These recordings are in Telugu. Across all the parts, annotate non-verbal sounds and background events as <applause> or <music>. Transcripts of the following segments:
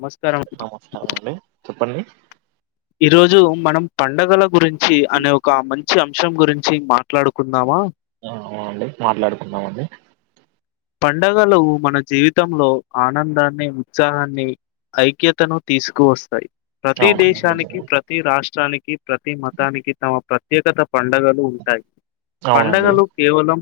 నమస్కారం నమస్కారం అండి చెప్పండి ఈరోజు మనం పండగల గురించి అనే ఒక మంచి అంశం గురించి మాట్లాడుకుందామా అవునండి మాట్లాడుకుందాం అండి పండగలు మన జీవితంలో ఆనందాన్ని ఉత్సాహాన్ని ఐక్యతను తీసుకు వస్తాయి ప్రతి అవునండి దేశానికి నిజమే ప్రతి రాష్ట్రానికి ప్రతి మతానికి తమ ప్రత్యేకత పండుగలు ఉంటాయి అవునండి పండగలు కేవలం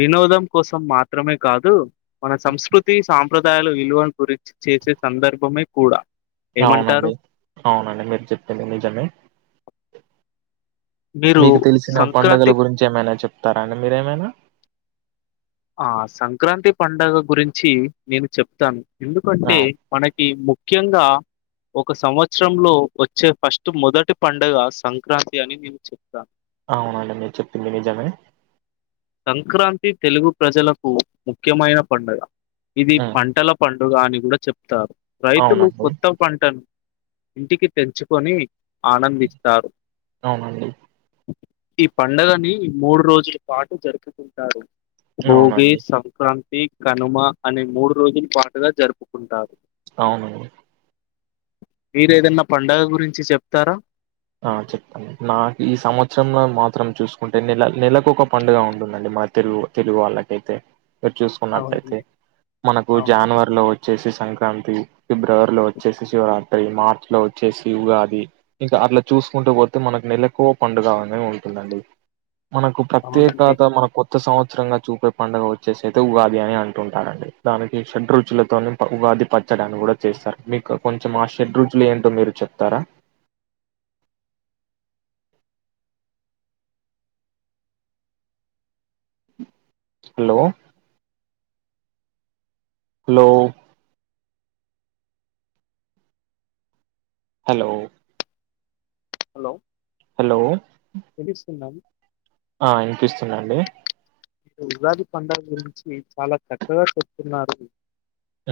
వినోదం కోసం మాత్ర మాత్రమే కాదు మన సంస్కృతి సా సాప్రదాయాల విలువ గురించి చేసే సందర్భమే కూడా అవునండి ఏమంటారు అవునండి మీరు చెప్పింది నిజమే మీరు మీకు తెలిసిన సంక్రాంతి పండుగల గురించి ఏమైనా చెప్తారా అండి మీరేమైనా ఆ సంక్రాంతి పండుగ గురించి నేను చెప్తాను ఆ ఎందుకంటే మనకి ముఖ్యంగా ఒక సంవత్సరంలో వచ్చే ఫస్ట్ మొదటి పండుగ సంక్రాంతి అని నేను చెప్తాను అవునండి మీరు చెప్పింది నిజమే సంక్రాంతి తెలుగు ప్రజలకు ముఖ్యమైన పండుగ ఇది ఉమ్ పంటల పండుగ అని కూడా చెప్తారు రైతులు అవునండి కొత్త పంటను ఇంటికి తెంచుకొని ఆనందిస్తారు అవునండి ఈ పండుగని మూడు రోజుల పాటు జరుపుకుంటారు భోగి అవునండి సంక్రాంతి కనుమ అనే మూడు రోజుల పాటుగా జరుపుకుంటారు అవునండి మీరు ఏదన్నా పండుగ గురించి చెప్తారా ఆ చెప్పుతా నాకు ఈ సంవత్సరం సం ల మాత్రం చూసుకుంటే నెల నెలకు ఒక పండుగ ఉంటుందండి మ తెలుగు తెలుగు వాళ్ళకైతే మీరు చూసుకున్నట్లయితే అవునండి మనకు అవును జనవరిలో వచ్చేసి సంక్రాంతి ఫిబ్రవరిలో వచ్చేసి శివరాత్రి మార్చి లో వచ్చేసి ఉగాది ఇంకా అట్లా చూసుకుంటూ పోతే మనకు నెలకు ఒక పండుగ అనే ఉంటుందండి మనకు అవునండి ప్రత్యేకత మన కొ కొత్త సంవత్సరంగా చూపే పండుగ వచ్చేసి అయితే ఉగాది అని అంటుంటారండి దానికి షడ్ రుచులతోని బహుగా ఉగాది పచ్చడి అని కూడా చేస్తారు మీకు కొంచెం ఆ షడ్రురుచులు ఏంటో మీరు చెప్తారా hello hello hello hello hello వినిపిస్తుదం ఆ వినిపిస్తుందండి ఉగాది పండగ గురించి చాలా చక్కగా చెప్తున్నారు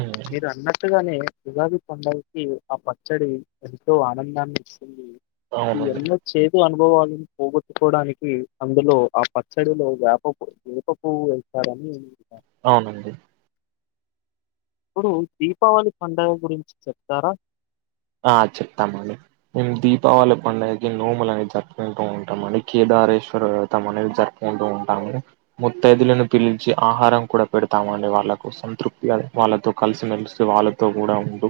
ఉమ్, మీరు అన్నట్టుగానే ఉగాది పండగకి ఆ పచ్చడి ఎంతో ఆనందాన్ని ఇచ్చింది ఇది అవునండి ఎన్న చె అనుభవాలను పోగొట్టుకోవడానికి అందులో ఆ పచ్చడిలో వేప పూ వేప పువ్వు వేస్తారని అవునండి ఇప్పుడు దీపావళి పండుగ గురించి చెప్తారా ఆ చెప్తామండి మేము దీపావళి పండుగకి నోములు అనేది జరుపుకుంటూ ఉంటాం అండి కేద కేదారేశ్వర వ్రతం అనేది జరుపుకుంటూ ఉంటాము ముత్తైదులను పిలిచి ఆహారం కూడా పెడతాము వాళ్ళకు సంతృప్తి వాళ్ళతో కలిసి మేలిసి వాళ్ళతో కూడా ఉండు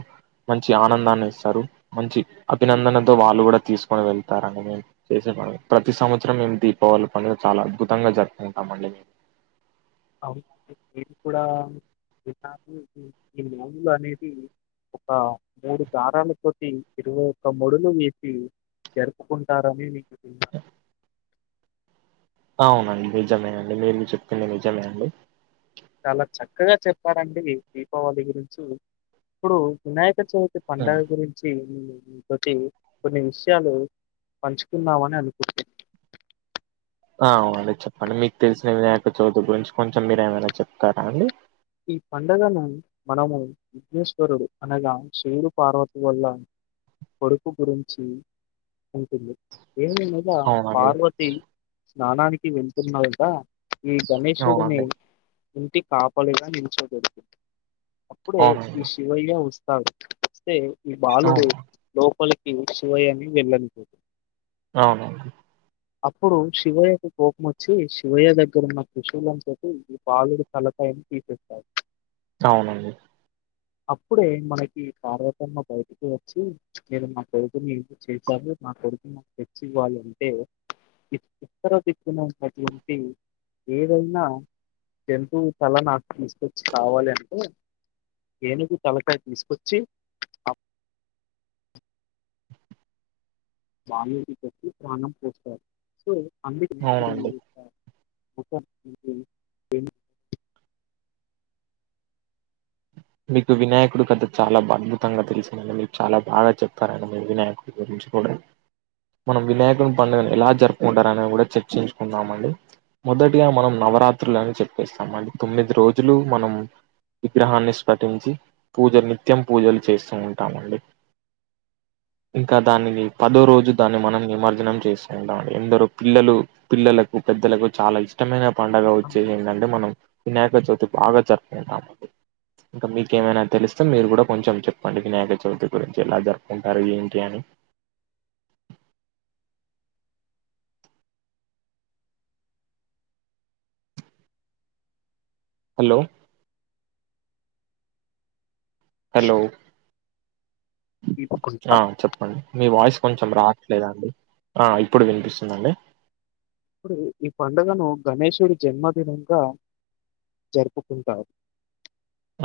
మంచి ఆనందాన్ని ఇస్త టారు మంచి అభినందనతో వాళ్ళు కూడా తీసుకొని వెళ్తారు అండి మే చేసే ప ప్రతి సంవత్సరం దీపావళిపండుగ చాలా అద్భుతంగా జరుపుకుంటామండి మేము అవును నేను కూడా విన్నాను ఈ నోములు అనేది ఒక మూడు దారాలతోటి ఇరవై ఒక్క ముడులు వేసి జరుపుకుంటారని మీకు అ అవునండి నిజమేనండి మీరు చెప్పింది నిజమే అండి చాలా చక్కగా చెప్పారండి దీపావళి గురించి ఇప్పుడు వినాయక్ కా చవితి పండుగ గురించి ఇంకోటి కొన్ని విషయాలు పంచుకున్నామని అనుకుంటున్న అ అవునండి చెప్పండి మీకు తెలిసిన వినాయక చవితి గురించి కొంచెం మీరు ఏమైనా చెప్తారా అండి ఈ పండగను మనము విఘ్నేశ్వరుడు అనగా శివుడు పార్వతి వల్ల కొడుకు గురించి ఉంటుంది ఏమి నెలా అవునండి పార్వతి స్నానానికి వెళ్తున్నాగా ఈ గణేషుడిని అవునండి ఇంటి కాపలిగా నెల్చొబేడుతుంది అప్పుడే అవునండి ఈ శివయ్య వస్తాడు వస్తే ఈ బాలుడు అవును లోపలికి కి శివ్వయనీ వెళ్ళనివ్వడు అవునవును అప్పుడు శివయ్యకు కోపం వచ్చి శివయ్య దగ్గర ఉన్న త్రిశూలం తోటి ఈ బాలుడు తలపైన విసురుతాడు అవునండి అప్పుడే మనకి పార్వతమ్మ బయటికి వచ్చి మీరు నా కొడుకుని చేసారు నా కొడుకు నాకు తెచ్చి ఇవ్వాలి అంతే ఉత్తర దిక్కున ఉన్నటువంటి ఏదైనా జంతువు తల నాకు తీసుకొచ్చి కావాలి అంతే ఏనుగు తలకాయ తీసుకొచ్చి అప్ బాలునీకి పెట్టి ప్రాణం పోస్తారు సో అందుకానే వినాయకుడు అవునండి అని పిలుస్తారు <inaudible> మీకు వినాయకుడు కథ చాలా అద్భుతంగా తెలిసిందండి మీకు చాలా బాగా చెప్తారండి మీరు వినాయకుడి గురించి ఛీ పోడ మనం వినాయకుని పండుగను ఎలా జరుపుకుంటార అనేది కూడా చర్చించుకున్నాము అండి మొదటిగా మనం న నవరాత్రులుని చెప్పేస్తాం అ తొమ్మిది రోజులు మనం విగ్రహాన్ని పాఠంచి పూజ నిత్యం పూజలు చేస్తూ ఉంటామండి ఇంక దాన్ని మి పదో రోజు దాన్ని మనం నిమజ్జనం చేసుకుంటం ఎందరో పిల్లలు పిల్లలకు పెద్దలకు చాలా ఇష్టమైన పండుగ ఏనుగు వచ్చేది ఏంటంటే మనం వినాయక చవితి బాగా జరుపుకుంటాం ఇంక మీకేమైనా తెలుస్తె మీరు కూడా కొంచెం చెప్పండి వినాయక చవితి గురించి ఎలా జరుపుకుంటారు ఏంటి అని హలో హలో తిప్పుకుంటా ఆ చెప్పండి మీ వాయిస్ కొంచెం రా లేదా అండి ఆ ఇప్పుడు వినిపిస్తుందండి ఇప్పుడు ఈ పండుగను గణేషుడి జన్మదినంగా జరుపుకుంటాారు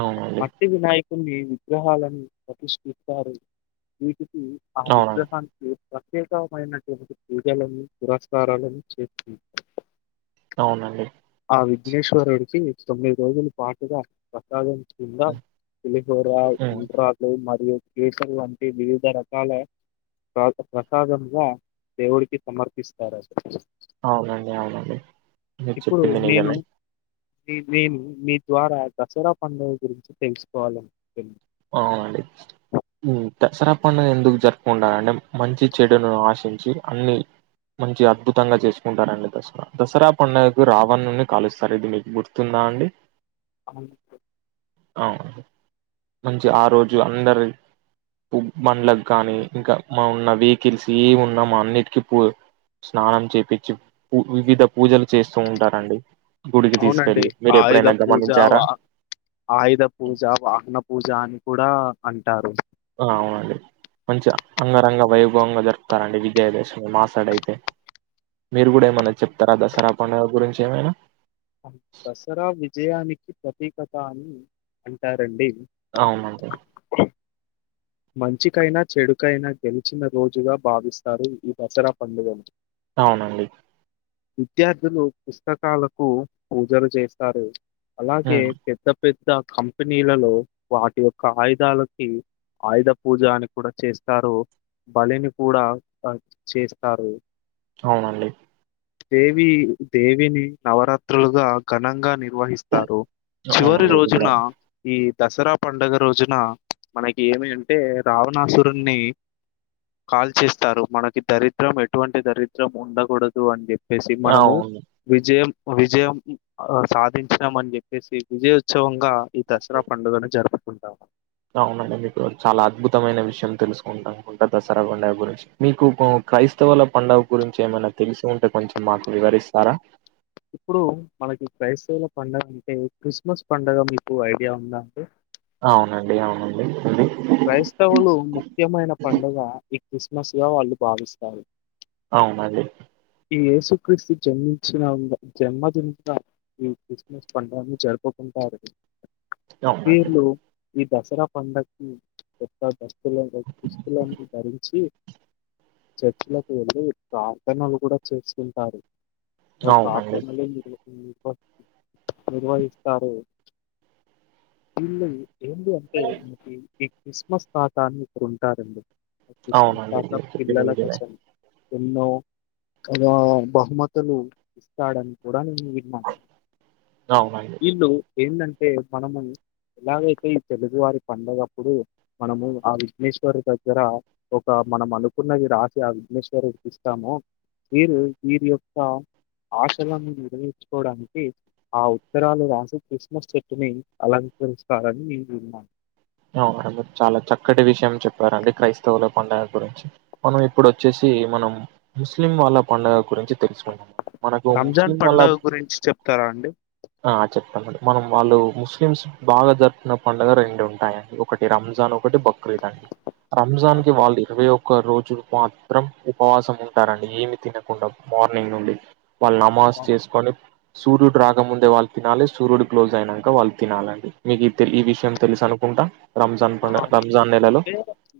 అవునండి మట్టి వినాయకుణ్ణి విగ్రహాలను ప్రతిష్ఠిస్తారు మీకు ఆ అవునండి విగ్రహానికి ప్రత్యేకమైనటువంటి పూజలని పురస్కారాలను చే అవునండి ఆ విఘ్నేశ్వరుడికి తొమ్మిది రోజుల పాటుగా ప్రసాదం ఇంగ పులిహోర ఉమ్, ఉండ్రాళ్ళు మరియు చేస్తరు అంటే వివిధ రకాల తర్వాత ప్రసాదంగ దేవుడికి సమర్పిస్తారు అసలు అవునండి అవునండి మీరు చెప్పింది నిజమే నేనూ నీ ద్వారా దసరా పండుగ గురించి తెలుసుకోవాలనుకుంటున్నా అవునా అండి దసరా పండుగను ఎందుకు జరుపుకుంటారంటే మంచి చెడును ఆశించి అన్ని మంచి అద్భుతంగా చేసుకుంటారండి దసరా దసరా పండుగకు రావణున్ని కాలుస్తారు ఇది మీకు గుర్తుందా అండి గుర్తు అవును మంచి ఆ రోజు అందరు బండ్లకు గాని ఇంకా మ ఉన్న వెహికల్స్ ఏంఉన్న మా అన్నిటికీ పూ స్నానం చేపిచ్చి వివిధ పూజలు చేస్తూ ఉంటారండి గుడికి అవునండి తీసుకెళ్ళి మీరు ఆయుధ ఎప్పుడైనా పూజ గమనించారా వాహనపూజ ఆయుధ పూజ వాహన జ అని కూడా అంటారు ఆ, అవునండి మంచిగా అంగరంగ వైభవంగా జరుపుతారండి విజయ దశమి మాసాడైతే మీరు కూడా ఏమన్నా చెప్తారా దసరా పండుగ గురించి ఏమైనా దసరా విజయానికి ప్రతీకత అని అంటారండి అవునండి మంచికైనా చెడుకైనా గెలిచిన రోజుగా భావిస్తారు ఈ దసరా పండుగను అవునండి విద్యార్థులు పుస్తకాలకు పూజలు చేస్తారు అలాగే హ్మ్. పెద్ద పెద్ద కంపెనీలలో వాటి యొక్క ఆయుధాలకి ఆయుధ పూజ అని కూడా చేస్తారు బలిని కూడా అ చేస్తారు అవునండి దేవి దేవిని నవరాత్రులుగా ఘనంగా నిర్వహిస్తారు చివరి అవునండి. ఇది రోజున కూడా ఈ దసరా పండుగ రోజున మనకి ఏమి అంటే రావణాసురుణి కాల్చిస్తారు మనకి దరిద్రం ఎటువంటి దరిద్రం ఉండకూడదు అని చెప్పి వచ్చేసి మనము అవును. విజయం విజయం సాధించినాం అని చెప్పేసి విజయోత్సవం ఈ దసరా పండుగని జరుపుకుంటాము అవునండి మీకు చాలా అద్భుతమైన విషయం తెలుసుకుంటానుకుంట దసరా పండగ గురించి మీకు క్రైస్తవుల పండగ గురించి ఏమైనా తెలిసి ఉంటే కొంచెం మాకు వివరిస్తారా పండగ అంటే క్రిస్మస్ పండగ మీకు ఐడియా ఉందా అండి అవునండి అవునండి క్రైస్తవులు ముఖ్యమైన పండుగ ఈ క్రిస్మస్గా వాళ్ళు భావిస్తారు. అవునండి ఈ యేసు క్రీస్తు జన్మించిన <unintelligible> జన్మ దూత ఈ క్రిస్మస్ పండగని జరుపుకుం కుంటారు అవునండి ఈ దసరా పండక్కి కొత్త దస్తులన్ దుస్తులన్నీ ధరించి చర్చ్ లకు వెళ్ళి ప్రార్థనలు కూడా చేసుకుంటారు. ఓ అవునండి. పాపము లెందరో ఉమ్ పో నిర్వహిస్తారు వీళ్ళు ఏంది అంటే మనకి ఈ క్రిస్మస్ తాతా అని ఒకరు ఉంటారండి. ఆ క్రిస్మస్ అవునండి. తాత మీరు చెప్పింది పిల్లల నిజమే. కోసం ఎన్నో తన బహుమతులు ఇస్తాడని <unintelligible> <unintelligible> అవునండి. వీళ్ళు ఏంటంటే మనము ఎలాగైతే ఈ తెలుగు వారి పండగప్పుడు మనము ఆ విఘ్నేశ్వరుడు దగ్గర ఒక మనం అనుకున్నది రాసి ఆ విఘ్నేశ్వరడికి ఇస్తాము వీరు వీరి యొక్క ఆశలను నెరవేర్చుకోవడానికి ఆ ఉత్తరాలు రాసి క్రిస్మస్ చెట్టుని అల కొలుస్తారని నేను విన్నా అవునా అండి చాలా చక్కటి విషయం చెప్పారండి క్రైస్తవుల పండగ గురించి మనం ఇప్పుడు వచ్చేస్ సి మనం ముస్లిం వాళ్ళ పండగ గురించి తెలుసుకుందాం మనకి రంజాన్ ముస్లిం వాళ్ళ పండగ గురించి చెప్తారా అండి ఆ చెప్ <unintelligible> మనం వాళ్ళు ముస్లిమ్స్ బాగా జరిపిన పండగ రెండు ఉన్ టాయండి ఒకటి రంజాన్ ఒకటి బక్రీద్ అండి ఆ, రంజాన్కి వాళ్ళు ఇరవై ఒక్ క్క రోజు మాత్రం ఉపవాసం ఉంటారండి ఏమి తినకుండా మార్నింగ్ నుండి వాళ్ళు నమాజ్ చేసుకొని సూర్యుడు రాక ముందే వాళ్ళు తినాలి సూర్యుడు క్లోజ్ అయినాంక వాళ్ళు తినాలండి మీకు తెల్ ఈ విషయం తెలుసను ఆ అంటే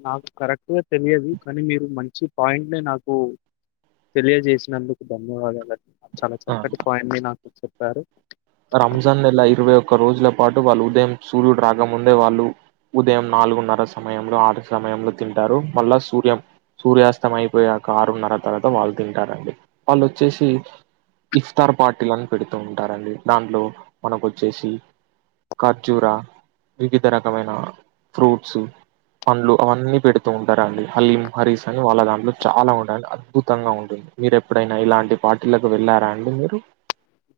నాకు కరెక్ట్ గా తెలియదు కానీ మీరు మంచి పాయింట్ ని నాకు తెలియజేసినందుకు ధన్యవాదాలండ్ చాలా ఆ, చక్కటి పాయింట్ని నాకు చెప్పారు రంజాన్ నెల ఇరవై ఒక్క రోజుల పాటు వాళ్ళు ఉదయం సూర్యుడు రాక ముందే వాళ్ళు ఉదయం నాలుగున్నర సమయంలో ఆరు సమయంలో తింటారు మళ్ళా సూర్యం సూర్యాస్తం అయిపోయాక ఆరున్నర తర్వాత వాళ్ళు తింటారండి వాళ్ళు వచ్చేసి ఇఫ్తార్ పార్టీలనీ పెడుతూ ఉంటారండి దాంట్లో మనకు వచ్చేసి ఖర్జూరా వివిధ రకమైన ఫ్రూట్స్ పండ్లు అవన్నీ పెడుతూ ఉంటారండి కీం హరీస్ అని వాళ్ళ దాంట్లో చాలా ఉంటాయ్ అండి అద్భుతంగా ఉంటాయ్ మీరు ఎప్పుడైనా ఇలాంటి పార్టీలకు వెళ్ళారా అండి మీరు?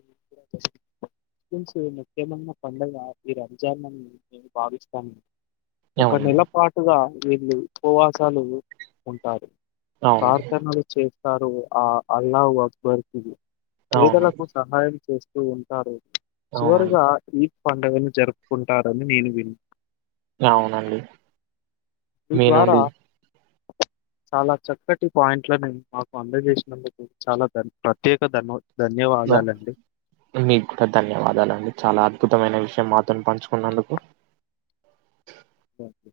<inaudible> <unintelligible> ముఖ్యమైన పండగ ఈ రంజాన్ అని నేను భావిస్తాను ఒక అవును నెల పాటుగా వీళ్ళు ఉపవాసాలు ఉంటారు. అవును పార్థనలు చేస్తారు ఆ అల్లాహు అక్బర్ కి అవును పేదలకు సహాయం చేస్తూ ఉంటారు అవునండి చివరగా ఈ పండగను జరుపుకుంటారని నేను విన్ అవునండి ఈ మీ నుండి ద్వారా <inaudible> చాలా చక్కటి పాయింట్లను మాకు అందజేసినందుకు చాలా ధన్ ప్రత్యేక ధన్యవాద మీకు కూడా ధన్యవాదాలండి చాలా అద్భుతమైన విష్ ను మాతోని పంచుకున్నందుకు థ్యాంక్ యూ